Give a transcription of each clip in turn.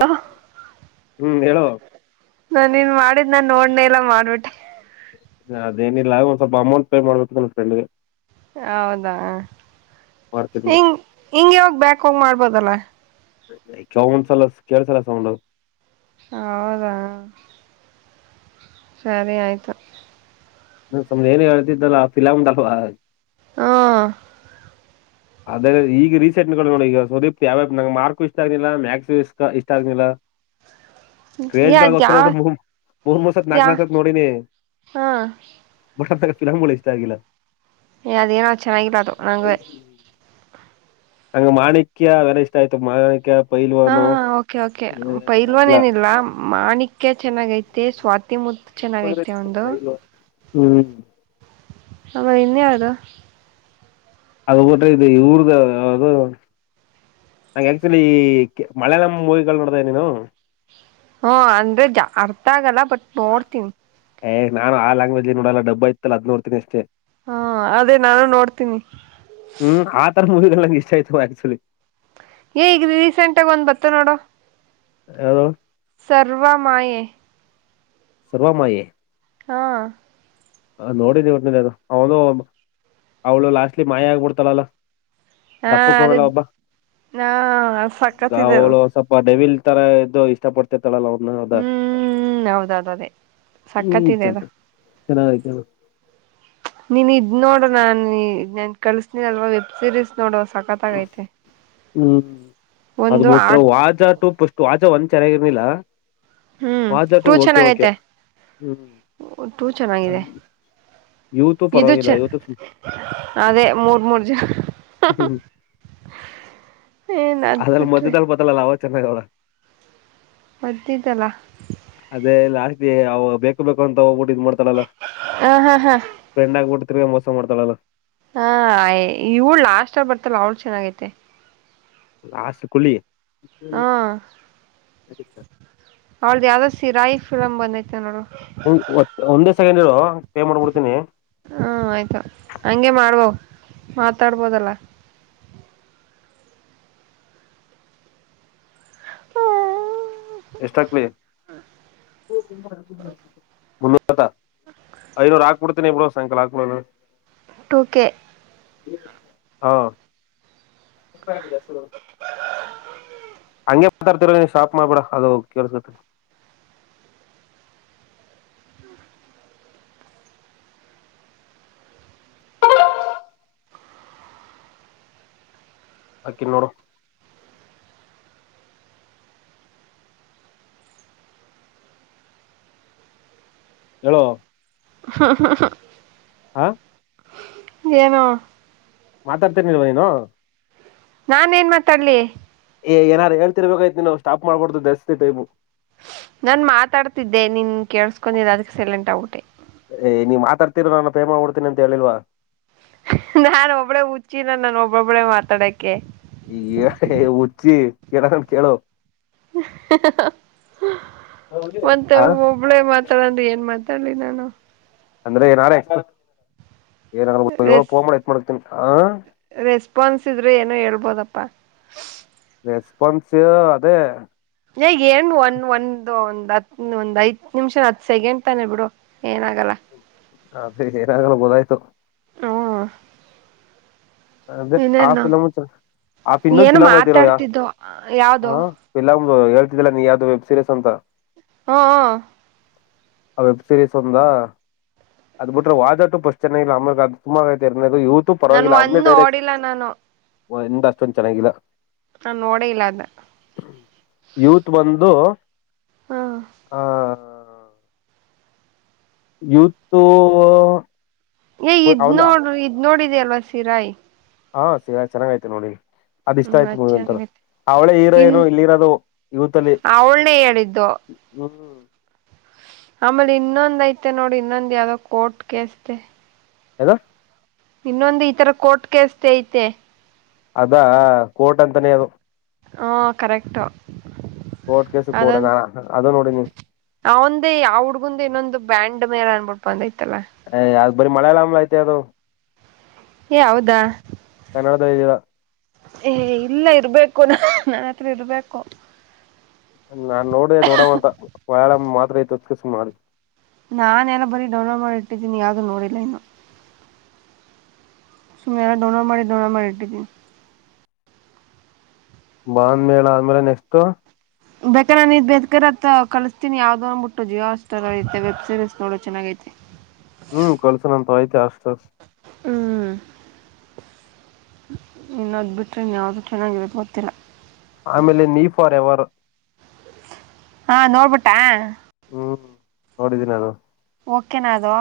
ವಾ. ಹ್ಮ್ ಹೇಳು. ನಾಿನ್ ಮಾಡಿದ್ ನಾನ್ ನೋಡ್ನೆ ಎಲ್ಲಾ ಮಾಡ್ಬಿಟ್ಟೆ. ಅದೇನಿಲ್ಲ ಹಾಗ ಒಂದ್ ಸ್ವಲ್ಪ ಅಮೌಂಟ್ ಪೇ ಮಾಡ್ಬೇಕಲ್ಲ ಫ್ರೆಂಡ್ಗೆ. ಹೌದಾ ಮಾಡ್ತೀನಿ ಹಿಂಗ ಹಿಂಗಗೆ ಯಾವಾಗ ಬ್ಯಾಕ್ ಹೋಗ ಮಾಡ್ಬೋದಲ್ಲ. ಚೌಂದ್ ಸಲ ಕೇಳಸಲ ಸ ಹೌದಾ? ಸರಿ ಆಯ್ತಾ? ನ ಸ್ ಏನ್ ಹೇಳ್ತಿದ್ದಲ್ಲಫಿಲಾ--ಲ್ ಹಾ. ಅದೇ ಈಗ ರೀಸೆಂಟ್ ನೋ ನೋಡಿ ಈಗ ಸುದೀಪ್ ಯಾವ್ಯ ನ್ ಮಾರ್ಕು ಇಷ್ಟ ಆಗ್ನಿಲ್ಲ ಮ್ಯಾಕ್ಸ್ು ಇಷ್ಟ ಇಷ್ಟ ಆಗ್ನಿಲ್ಲ. ಹ. ಕ್ರೇಜ್ಗಳಗೋಸ್ಕರ ನ ಮೂರ್ ಮೂರ್ ಸತ್ ಯಾ ನಾಲ್ಕಕ್ ನ ಸತ್ ನೋಡಿನಿ. ಹಾ. ಚುಲಂಗಗಳು ಇಷ್ಟ ಆಗಿಲ್ಲ. ಏ ಅದ ಏನ ಚೆನ್ನಾಗಿಲಾದ ನಂಗ. ಹಂಗ ಮಾಣಿಕ್ಯ ಎಲ್ಲ ಇಷ್ಟ ಆಯ್ತು ಮಾಣಿಕ್ಯ. ಹಾ ಪೈಲ್ವಾನು ಓಕೆ ಓಕೆ ಪೈಲ್ವನ್ ಅವೆಲ್ಲ ಏನಿಲ್ಲ ಮಾಣಿಕ್ಯ. ಚೆನ್ನಾಗ ಐತೆ ಸ್ವಾತಿ ಮು. ಹ್ಮ್. ಹ ಮ ಇನ್ನ ಆಡ ಅದುಬಟ್ಟ ಇದು ಇವರುದ ಯದು ನಂ ಆಕ್ಚುಲಿ ಮಲಯಳಂ ಮೂವಿಗಳು ನೋಡ್ದ ನೀನು. ಹಾ ಅಂದ್ರೆ ಜ ಅರ್ಥ ಆಗಲ್ಲ ಬಟ್ ನೋಡ್ತೀನಿ. ನಾನು ಆಲ್ಗ್ವಜ್ ನೋಲ್ಲ ಡಬ್ಬ ಇತ್ತಲ್ಲದ್ಡ್ನ ಅಷ್ಟೇ ಹಾ ಅದೇ ನಾನು ನೋಡ್ತೀನಿ ಹ್ಮ್ ಆ ತರ ಮೂವಗಳ. ನಿಶಚಹಿತಕ್ಚುಲಿ ಏ ಈಗ ರೀಸೆಂಟ್ಗ ಒಂದ್ ಬತ್ತ ನೋಡೋ! ಯಾರು? ಸರ್ವಮಯ! ಸರ್ವ ಮಾಯ. ಹಾ. ನೋಡಿದಿ ಇನ ಅದು ಅವನು ಅವಳು ಲಾಸ್ಟ್ಲಿ ಮಾಯ ಆಗ್ಬಿಡ್ತಳಲ್ಲ. ಹಾ ಪ್ಪು ಅದೇ ಕಲ್ಲ ಒಬ್ಬ ಹಾ ಸಕ್ಕತ್ತಿದೆ ಅದು ಗಾವಳ ಸ್ವಪ ಡವಿಲ್. ತರ ಇದು ಇಷ್ಟ ಪಡ್ತ. ಳಲ್ಲ ಅವ್ರನ್ನ ಅದ ಹ್ಮ್ ಹೌದೌದು ಅದೇ ಹ್ಮ ಸಕ್ಕತ್ತಿದೆ ಚನ. ಅದು ಚೆನ್ನತ ನೀನ್ ಇದ್ ನೋಡ ನಾನನ್ ನನ್ ಕಳಸನೀನ ಅಲ್ವಾ ವೆಬ್ ಸೀರೀಸ್. ನೋಡುವ ಸಕತ್ಾಗೈತೆ. ಹ್ಮ್ ಅದ್ಬಟ್ರ ವಾಜಾ ಟೂಪ್ಸ್ಟ್ ವಾಜಾ ಒಂದ್ ಚೆನ್ನಾಗಿನಿಲ್ಲ. ಹ್ಮ್ ವಜಾಟು ಟೂ ಓಕೆ ಓಕೆ ಚೆನ್ನಾಗೈತೆ ಹ್ಮ್. ಚೆನ್ನಾಗಿದೆ. ಅದ್ ಇವತ್ತು ಇದು ಚ ಪರವಾಗಿಲ್ಲ ಇವತ್ತು ಅದೇ ಮೂರ್ ಮೂರ್ ಜ ಹ್ಮ್. ಏನ್ ಅದ್ ಅದಲ್ಲ ಬಿಟ್ರಿ ಮಧ್ಯದಾಲ ಬದಲ್ಲ ಲಾವ ಚೆನ್ನ ರ ಮ್ದಿದಲ ಅದೇ ಲಾಸ್ಟ್ ಬೇಕು ಬೇಕು ಅಂತ ಹೋಗ್ಬಿಟ್ಟು ಇದ್ ಮಾಡ್ತಳಲ್ಲ ಹ ಹಾ ಹಾ ಫ್ರೆಂಡ್ ಆಗ್ಬಿಟ್ಟ ಮೋಸ ಮಾಡ್ತಾಳಲ್ಲ ಹಾಯ ಇವಳ ಲಾಸ್ ಬರ್ತಲ್ಲ ಅವಳ ಚೆನ್ನಾಗೈತೆ ಲಾಸಕಳಿ ಹಾ ಅವಳ್ದ ಯಾವ್ದೋ ಸಿರಾಯಿ ಫಿಲಮ್ ಬಂದ ದೖತೆ ನೋಡು ಹಂಗೆ ಒಂದೇ ಸೆಕೆಂಡ್ ಇರ ಪೇ ಮಾಡ್ಬಿಡ್ತೀನಿ ಹಾ ಆಯ್ತು ಹಂಗೆ ಮಾಡ್ಬೋ ಮಾತಾಡ್ಬೋದಲ್ಲ ಎಷ್ಟಕ್ಲಿ ಹತಾ ಐನೂರು ಹಾಕ ಕೊಡ್ತೇನ ಇಬ್ಡ ಸಂಂಕಾಲ ಆಕಡ ಟಕೆ ಹಾ ಹಂಗೆ ಮಾತಾಡ್ತಿರ ನೀ ಶಾಪ್ ಮಾಡ್ಬಿಡ ಅದು ಕೇಳ್ಸಕ ಹಕಿನ್ನೋಡ ಹೇಳಲೋ ಹಾ ಹಾ ಹಾ ಹಾ ನು ಮಾತಾಡ್ತರ್ನಿಲ್ವ ನೀನು ನಾನ್ ಏನ್ ಮಾತಾಡ್ಲಿ ಏನಾರು ಹೇಳ್ತಿರ್ಬೇಕೈತಿ ನಾವುಟಾಪ್ ಮಾಡಕಡೋದು ದಧರ್ತೈತೆ ಇವು ನನ್ ಮಾತಾಡ್ತಿದ್ದೆ ನೀನ್ ಕೇೇಳಸ್ಕೊಂಡಿದೆ ಅದಕ್ಕೆ ಸೈಲೆಂಟ್ ಗಟೆ ಏ ನೀವ್ ಮಾತಾಡ್ತೀರ ನಾನು ಪ್ರೇಮ ಹಡ್ತೀನಿ ಅಂತ ಹೇಳಿಲ್ವಾ ನಾನ್ ಒಬ್ಬಳೆ ಹುಚ್ಚಿನ ನಾನು ಒಬ್ಬೊಬ್ಬಳೆ ಮಾತಾಡಕೆ ಹಚ್ಚಿ ಕೆೇಳ ಕೇಳೋ ಮತ್ತೆ ಹ ಒಬ್ಬಳೇ ಮಾತಾಡಂದ ಏನ್ ಮಾತ ಲಿ ನಾನು ಅಂದ್ರೆ ನಾರೆೆ ರೆಸ್ ರೆಸ್ಪಾನ್ಸ್ ಇದ್ರೆ ಏನ ಹೇಳ್ಬೋದಪ್ಪ ಪ್ಪಾ ರೆಸ್ಪೋನ್ಸ ಅದೇ ಹಗ್ ಏನ್ ಒಂದ ಒಂದ ಒಂದ್ ಹತ್ ಒಂದ್ ಐದ ನಿಮಿಷ ಹತ್ ಸೆಕೆಂಡ್ ತಾನೆ ಬಿಡು ಏನಾಗಲ್ಲ ಅದೆ ಏನಾಗಲ್ಲ ಗೋದಾಯ್ತು ಹ್ಮ ಅದೆ ಇನ್ನೇನು ಆಫಲಮ್ ಆ ಇನ್ನೊಂದು್ ಏನು ಫಿಲಮ್ ಐತಿರ ಯ ಮಾತಾಡ್ತಿದ್ದು ಯಾವ್ದು ಹೇಳ್ತಿದಲ್ಲಾ ನೀ ಯಾವ್ದ ವೆಬ್ ಸೀರೀಸ್ ಅಂತ ಹ ಆ ವೆಬ್ ಸೀರೀಸ್ ಒಂದಾ ಅದ ಬಿಟ್ರೆ ವಾಜಟು ಪಶ್ ಚನಾಗಿಲ್ಲ ಆಮೇಲೆ ಅದು ತುಂಬ ಐ ಇದು ಇವತ್ತು ಪರವಾಗಿಲ್ಲ ಅವ್ ಇ ಓಡಿಲ್ಲ ನಾನು ಇಂದ ಅಷ್ಟೊಂದು ಚೆನ್ನಾಗಿಲ್ಲ ನಾ ನೋಡ ಇಲ್ಲ ಅದ ಯೂತ್ ಬಂದು ಹ್ಮ ಆ ಯೂಥ ತ ಏ ಇದ್ ನೋಡ ಇದ್ ನೋಡಿದ ಅಲ್ವಾ ಸೀರಾಯ ಹಾ ಸಿ ಚೆನ್ನಾಗಯ್ತು ನೋಡಿ ಅದ್ ಇಷ್ಟ ಹ್ಮ್ ಆಯ್ತು ಮುಗಂತ ಚೆನ್ನಾಗೈತೆ ಅವಳೇ ಹೀರೋ ಇನ್ ಏರೋ ಇಲ್ಲಿ ಇರೋದು ಯವತ್ಲ್ಲಿ ಅವಳನೇ ಹೇಳಿದ್ದು ಹ್ಮ್ ಆಮೇಲೆ ಇನ್ನೊಂದ್ ಐತೆ ನೋಡ್ರಿ ಇನ್ನೊಂದ್ ಯಾವ್ದೋ ಕೋರ್ಟ್ ಕಸ್ ಹದ ಇನ್ನೊಂದು ಈ ತರ ಕೋರ್ಟ್ ಕಸ್ ಐತೆ ಅದಾ ಕೋಟ್ ಅಂತಾನೇ ಅದು ಹಾ ಕರೆಕ್ಟಾ ಕೋರ್ಟ್ ಕೇಸು ಅದ ಕೋರ್ಟ್ ಅದು ನೋಡಿನಿ ಅವಂದೇ ಯಾವ ಹುಡ್ಗಂದ ಇನ್ನೊಂದು ಬ್ಯಾಂಡ್ ಮೇಲೆ ಅನ್ಬುಡ್ಾ ಯಾವ್ದ ಬರಿೀ ಮಳೆ ಎಲ್ಲಾಮ್ಲ ಐತೆ ಅದು ಏ ಹೌದಾ ನದೀರಾ ಏ ಇಲ್ಲ ಇರ್ಬೇಕು ನನ್ನ ಹತ್ರ ಇರ್ಬೇಕು ನಾನ್ ನೋಡ್ದ ನೋಡವ ಅಂತ ವಯಳ ಮಾತ್ರ ಐತಕಸ ಮಾಡಿ ನಾನೆಲ್ಲ ಬರೀ ಡೌನ್ಲೋಡ್ ಮಾಡಿ ಇಟ್ಟಿದ್ದೀನಿ ಯಾಾವ್ದೂ ನೋಡಿಲ್ಲ ಇನ್ನು ಸುಮಿಯಾ ಡೋನ ಮಾಡ ದೊನ ಮಾಡಡಿಟಿದ್ದ ಬಾಂದ್ ಮೇೇಳ ಆದ್ಮೇಲೆ ನೆಕ್ಸ್ಟ್ ಬೇಕ ನಾನ ಇದ್ ಬೇಕರ್ತ್ತ ಕಿಸಸ್ತೀಿ ಯಾವ್ದೋಂದ್ಬ ಬಿಟ್ಟು ಜಿಯೋ ಅಸ್ಐತೆ ವೆಬ್ ಸೀರಿಸೀ ನೋ ಚೆಾಗೈ ಹೂ ಕಳಿಸು ನನ್ನತ್ರ ಆಯಿತೇ [unintelligible] ಇನ್ನದ್ ಬಿಟ್ರೆ ಇನ್ಯಾದೂ ಚೆನ್ನಾಗಿರೋದು ಗೊತ್ತಿಲ್ಲ. ಆಮೇಲೆ ನೀ ಫಾರ್ ಎವರ್ ಹಾ ನೋಡ್ಬಿಟ್ಟ ಹ್ಮ್ ನೋಡಿದ್ದೀನಿ ನಾನು ಓಕೆನಾ ಅದುವಾ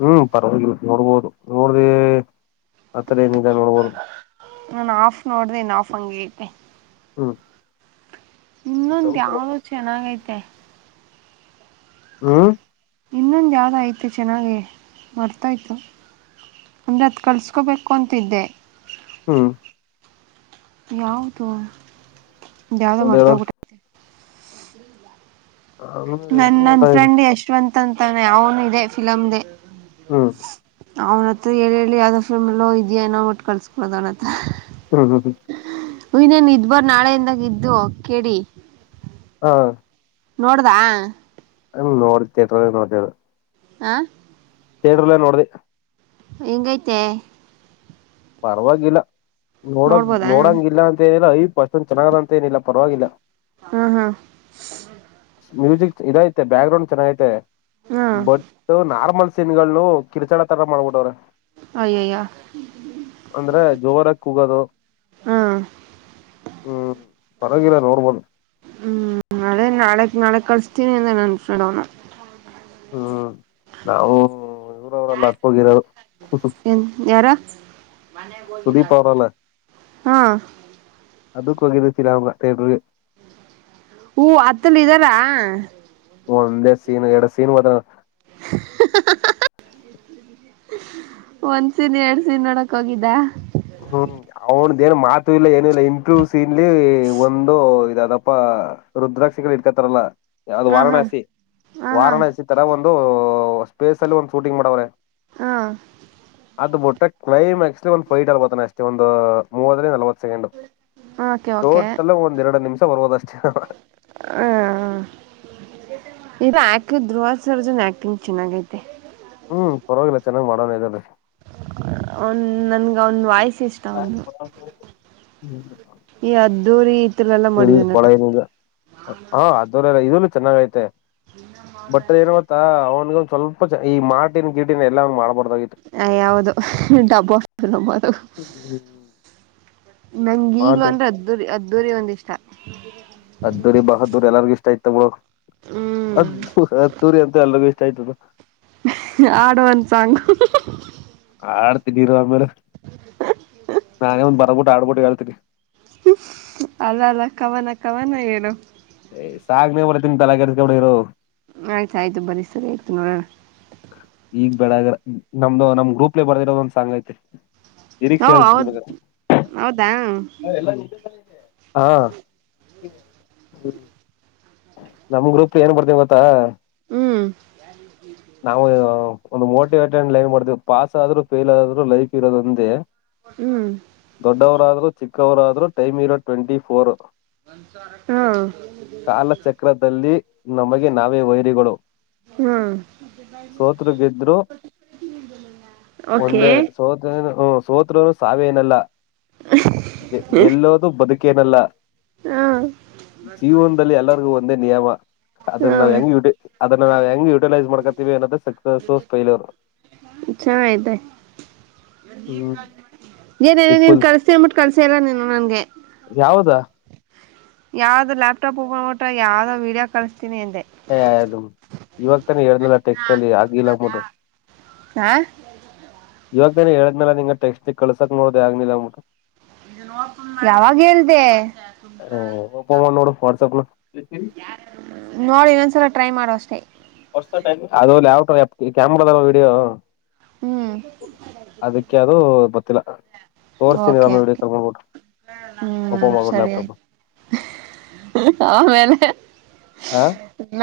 ಹ್ಮ್ ಪರವಾಗಿ ನೋಡ್ಬೋದು ನೋಡ್ದಿ ಅತ್ರೇ ನಿಧಾನೋಳಬರ ಸಂಂಗೇತೆ ಹ್ಮ ಇನ್ನೊಂದು ಯಾವ್ ಚೆನ್ನಾಗೈತೆ. ಹ್ಮ ಇನ್ನೊಂದು ಯಾವುದೋ ಆಯ್ತು ಚೆನ್ನಾಗಿ ಮರೆತು ಹೋಯಿತು. ಅಂದರೆ ಅದು ಕಳ್ಸ್ಕೋಬೇಕು ಅಂತಿದ್ದೆ. ಹ್ಮ್ ಯವುದು ಯಾವ್ದೋ ಒಂದ್ ಏಳತ್ತು ಮರೆತುಬಿಟ್ಟಿದ್ದೆ. ಆಮೇಲೆ ನನ್ ನನ್ ಇನ್ನದ ಫ್ರೆಂಡ್ ಯಶ್ವಂತ್ ಅಂತಾ ಅವನೇ ಅವನು ಇದೆ ಫಿಲಮ್ದ. ಹ್ಮ್ ಅವ್ನ ಹತ್ರ ಹೇಳಿ ಯಾವ್ದ ಫಿಲ್ಮ ಎಲ್ಲ ಇದೆಯೇಏನೋ ಅಂತ ಕಳ್ಸ್ಕೊಳೋದು ಹ್ಮ ಹ್ಮ ಇನೇನು ಇದ್ ಬರ್ ನಾಳೆಯಿಂದಾಗ ಇದ್ದು ಕೆ ಡಿ. ಹಾ ನೋಡ್ದಾ. ಹ ನೋಡಿ ಥಿಯೇಟರಲ್ಲಿ ನೋಡಿದೆ ಆದ ಆ. ಥೇಟ್ರೊಲೆ ನೋಡ್ದಿ. ಈಂಗೈತೆ. ಪರವಾಗಿಲ್ಲ ನೋಡ ನೋಡ್ಬೋದಾ ನೋಡಂಗಲ್ಲ ಅಂತ ಹೇಳಿಲ್ಲ ಹೈಪ್ ಪಸ್ಟೊಂದು ಚೆನ್ನಾಗ. ಏನಿಲ್ಲ ಪರವಾಗಿಲ್ಲ ಹ್ಮ್ ಹ್ಮ್ ಮ್ಯೂಸಿಕ್. ಇದೈತೆ ಬ್ಯಾಕ್ ಗ್ರೌಂಡ್ ಚೆನ್ನಾಗೈತೆ ಹ್ಮ್ ಬಟ್ ನಾರ್ಮಲ್. ನ್ಗಳು ಕಿರ್ಚಾಡೂ ತರ ಮಾಡ್ಬಿಟ್ಟವ್ರೆ. ಅಯ್ಯಯ್ಯ. ಅಂದ್ರೆ ಜೋರಗ ಕೂಗೋದು. ಹ್ಮ್ ಹ್ಮ್ ಪರವಾಗಿಲ್ಲ ನೋಡಬಹುದು. ಹ್ಮ್ ಅದೇ ನಾಳೆ ನಾಳಕ್ ಕಳಿಸಸ್ತೀನಿ ಅಂದ ನನ್ ಫ್ರೆಂಡ್ ಅವ್ನ. ಹ್ಮ್ ನಾವವು ಇವರವರೆಲ್ಲ ಹತ್ತೋಗಿರೋದು. ಹನ್ ಯಾರ. [inaudible] ಸುದೀಪ್ ಅವ್ರಲ್ಲ ಹಾ. ಅದಕ್ ಹೋಗಿದ ಫಿಲಂಗ ಥಿಯೇಟರ್ ಗೆ. ಹೂ ಅತ್ತಲ್ಲ ಇದ್ದಾರ. ಒಂದೇ ಸೀನ್ ಎರಡು ಸೀನ್ ಬತನ. ಒಂದ್ಸನ್ ಎರಡ್ ಸೀನ್ ನೋಡಕ್ ಹೋಗಿದ್ದ. ಹ್ಮ್ ಅವನ್ದೇನು ಮಾತು ಇಲ್ಲ ಏನು ಇಲ್ಲ ಇಂಟರ್ವ್ಯೂ ಸೀನ್ಲಿ ಒಂದು ಇದದಪ್ಪ ರುದ್ರಾಕ್ಷ ಇಟ್ಕತಾರಲ್ಲ. ಅದು ಹಾ ಹಾ ವಾರಾಣಸಿ ಹಾ ಹಾ ವಾರಾಣಸಿ ತರ ಒಂದು ಸ್ಪೇಸ್ ಅಲ್ಲಿ ಒಂದು ಶೂಟಿಂಗ್ ಮಾಡವ್ರೆ. ಹಾ. ಅದು ಬಿುಟ್ಟ ಕ್ಲೈಮ್ಯಾಕ್ಸ್ ಒಂದು ಫೈಟ್ ಅಲ್ಬ ಅಷ್ಟ ಒಂದು ಮೂವರಿಂದ ನಲ್ವ ಕೆಂಡ್ ಟೋಟಲ್ ಒಂದ ಎರಡು ನಿಮಿಷ ಬದ. ಹು. ಇದು ಆಕ್ಟ್ ಧ್ರುವ ಸರ್ಜನ್ ಆಕ್ಟಿಂಗ್ ಚೆನ್ನಾಗೈತೆ. ಹ್ಮ್, ಪರವಾಗಿಲ್ಲ ಚೆನ್ನಾಗಿ ಮಾಡೋಣ ಇದ್ರಲೆ. ಅವ್ನ ನನ್ಗ ಅವ್ನ ವಾಯ್ಸ. ಪ ಹ್ಮ. ಈ ಅದ್ದೂರಿ ಇತರಲ್ಲ [inaudible] ಇಲ್ಲಿ ಮಾಡಿದನಲ್ಲ ಕೊಳಗನಿಲ್ಲ ಹ ಅದವರೆಲ್ಲ ಇದ ಚೆನ್ನಾಗ ಐತೆ ಬಟ್ ಏನ್ ಗತ್ತಾ ಅವನ್ಗ. ಸ್ವಲ್ಪ ಈ ಮಾರ್ಟಿನ್ ಗ್ರಿಟಿನ್ ಎಲ್ಲ ಮಾಡ್ಬಹು. ಯಾವುದು ಡಬ್ಬ ಫಿಲ್ಮ ಅದು. ಹ್ಮ್ಮ. [inaudible] ನಂಗ ಈಗ್ಲೂ ಅಂದ್ರೆ ಅದ್ದೂರಿ- ಅದ್ದೂರಿ ಅಂದ್ರಿಷ್ಟ. ಅದ್ದೂರಿ, ಬಹದ್ದೂರಿ ಎಲ್ಲರಿಗೂ ಇಷ್ಟ ಆಯತ ಮ ಹ್ಮ್ ಅದ್ದ, ಅದ್ದೂರಿ ಅಂತ ಎಲ್ಲರಿಗೂ ಇಷ್ಟ. ಗ ಆಯ್ತದು [inaudible] ಹಾಡುಒಂದ ಸಾಂಗು. ಆಡ್ತೀನಿ ಇರು ಆಮೇಲೆ ನಾನೇ ಒಂದ್ ಬರ್ಬಿಟ್ಟು ಆಡ್ಬಿಟ್ಟು ಹೇಳ್ತೀನಿ. ಅಲ್ಲ -ಅಲ್ಲ ಕವನ- ಕವನ ಹೇಳು. ಏ ಸಾಂಗ್ ನೇ ಬರಿತಿನಿ ತಲೆಕೆಡ್ಸಗಬೇಡಇರು. ಆಯ್ತು, ಆಯ್ತು ಬರಿ ಸರಿ ಆಯ್ತು ನೋಡೋಣ. ಈಗ್ ಬೇಡ ನಮ್ದು, ನಮ್ ಗ್ರೂಪ್ಗೆ ಬರ್ದಿರೋದ ಒಂದ ಸಾಂಗ್ ಐತೆ. ಲಿರೀಕ್ಷ ಓ ಹೇಳತಿನಿ ಹೌದು ಬೆಕಾರೆ. ಹೌದಾ ಹಾ, ಹ್ಮ ನಮ್ಗ್ರೂಪ್ ಏನ್ ಬರದಿವಿವ ಗೊತ್ತಾ ಹ್ಮ್ ನಾವು ಒಂದು ಮೋಟಿವೇಟ್ ಲೈನ್ ಬರದೀವಿ ಪಾಸ್ ಆದ್ರು, ಫೇಲ್ ಆದ್ರು ಲೈಫ ಇರೋದಂದೇ. ಹ್ಮ್ ದೊಡ್ಡವರಾದ್ರು, ಚಿಕ್ಕವರಾದ್ರು ಟೈಮ್ ಇರೋದು ಟ್ವೆಂಟಿ ಫೋರ್ ಹಾ, - ಕಾಲಚಕ್ರದಲ್ಲಿ ನಮಗೆ ನಾವೇ ವೈರಿಗಳು. ಹ್ಮ್, ಸೋತ್ರು ಗೆದ್ರು ಓಕೆ, - ಸೋತ್ರುಸಾವೇ ಏನಲ್ಲ, ಗೆಲ್ಲೋದು ಬದುಕೇನಲ್ಲ. - ಹಾ,, - ಎಲ್ಲರಿಗು ಒಂದೇ ನಿಯಮ. ಅದನ್ನ ನಾವ್ ಹೆಂಗ ಯುಟಿಲೈಸ್ ಅದನ್ನ- ನಾವ್ ಹೆಂಗ್ ಯುಟಿಲೈಸ್ ಮಾಡ್ಕತೀವಿ ಅನ್ನೋದ ಸಕ್ಸೋಸ್, ಪೇಲಿವ್ರು. ಚೆನ್ನಾಗಿದೆ. ಹ್ಮ್ ಏನ ಇಟ್ ನೀನ್ ಫುಲ್ ಕಲ್ಸಿಂನ್ಬಿಟ್ಟು ಕಲ್ಸೆಇಲ್ಲ ನೀನು ನನ್ಗೆ. ಯಾವ್ದಾ ಯಾವ್ದ್ ಲ್ಯಾಪ್ಟಾಪ್ ಒಪನ ಮಾಡ್ ಬಿಟ್ಟು ಯಾವ್ದೋ ವಿಡಿಯೋ ಕಳಿಸ್ತೀನಿ ಅಂದೆ. ಹದು ಯುವಕ [inaudible] ಹೇಳಲ್ಲ ಟೆಕ್ಸ್ಟ್ ಅಲ್ಲಿ ಆಗಿಲ್ಲ ಅಂದಬಿಟ್ಟು. ಹಾ ಇವಾಗ ಹೇಳಿದ್ಮನಲ್ಲ ನಿನಗೆಟೆಕ್ಸ್ಟ್ ಕಳಸಕ್ನು ನೋಡದ ಆಗ್ಲಿಲ್ಲಂದಬಿಟ್ಟು. ಯಾವಾಗ ಹೇಳ್ದೆ ಹ ಒಪ್ಪಮ್ಮ ನೋಡ ವಾಟ್ಸಆಪ್ [unintelligible] ನೋಡಿ ಇನ್ನೊಂದ್ಸಲ ಟ್ರೈ ಮಾಡುವ ಅಷ್ಟೇ, - ಅದು ಕ್ಯಾಮ್ರ ವೀಡಿಯೋ ಹ್ಮ್ [unintelligible] ಅದಕ್ಕೆದು ಗೊತ್ತಿಲ್ಲ., ತೋರ್ಸತೀನಿ ಓಕೆ ಓಕೆ ಇರಮ್ಮವಿಡಿಯೋಕಾಲ್ ಮಾಡ್ಬಿಟ್ಟ ಹ್ಮ್ ಓಪೋನ್ ಮಾಡ್ಬಿಟ್ಟು ಸರಿ ಲ್ಯಾಪ್ಟಾಪ್. ಆಯ್ತು ಆಮೇಲೆ ಹಾ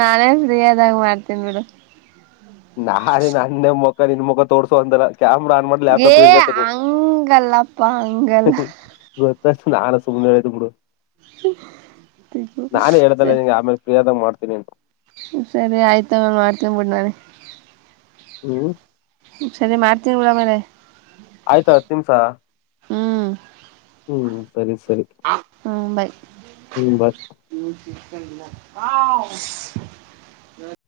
ನಾನೇ [unintelligible] ಪ್ರಿಯಾದಾಗ ಮಾಡ್ತೀನ್ ಬಿಡು. ನಾ, ರೀ ನನ್ನ ಮುಖ ನಿನ್ ಮುಖ ತೋರ್ಸೋ ಅಂತಲ್ಲ., ಕಾಮ ರನ್ ಮಾಡಲಿ ಏ ಪೀಡಿಗೆತ ನೀ ಹಂಗಲ್ಲಪ್ಪ ಹಂಗಲ್ಲ [unintelligible] ನಾನು ಸುಮ್ನೆ ಹೇಳಿದ್ ಬಿಡು ನಾನೇ ಹೇಳ್ದಲ್ಲ ಸರಿ ನಿನಗಆಮೇಲೆ ಫ್ರೀ ಆದಾಗ ಮಾಡ್ತೀನಿ. [inaudible] ಸರಿ ಆಯ್ತ ಮಾಡ್ತೀನ ಬಿಡುನಾನೇ. ಹ್ಮ ಸರಿ ಮಾಡ್ತೀವಿಿ ಬಿಡ ಮೇಲೆ ಆಯ್ತತ್ ನಿಮ್ಸ ಹ್ಮ್, ಸರಿ ಹ್ಮ್, ಬಾಯ್ ಹ್ಮ್ ಬಾಯ್ ಹ್ಮ [inaudible]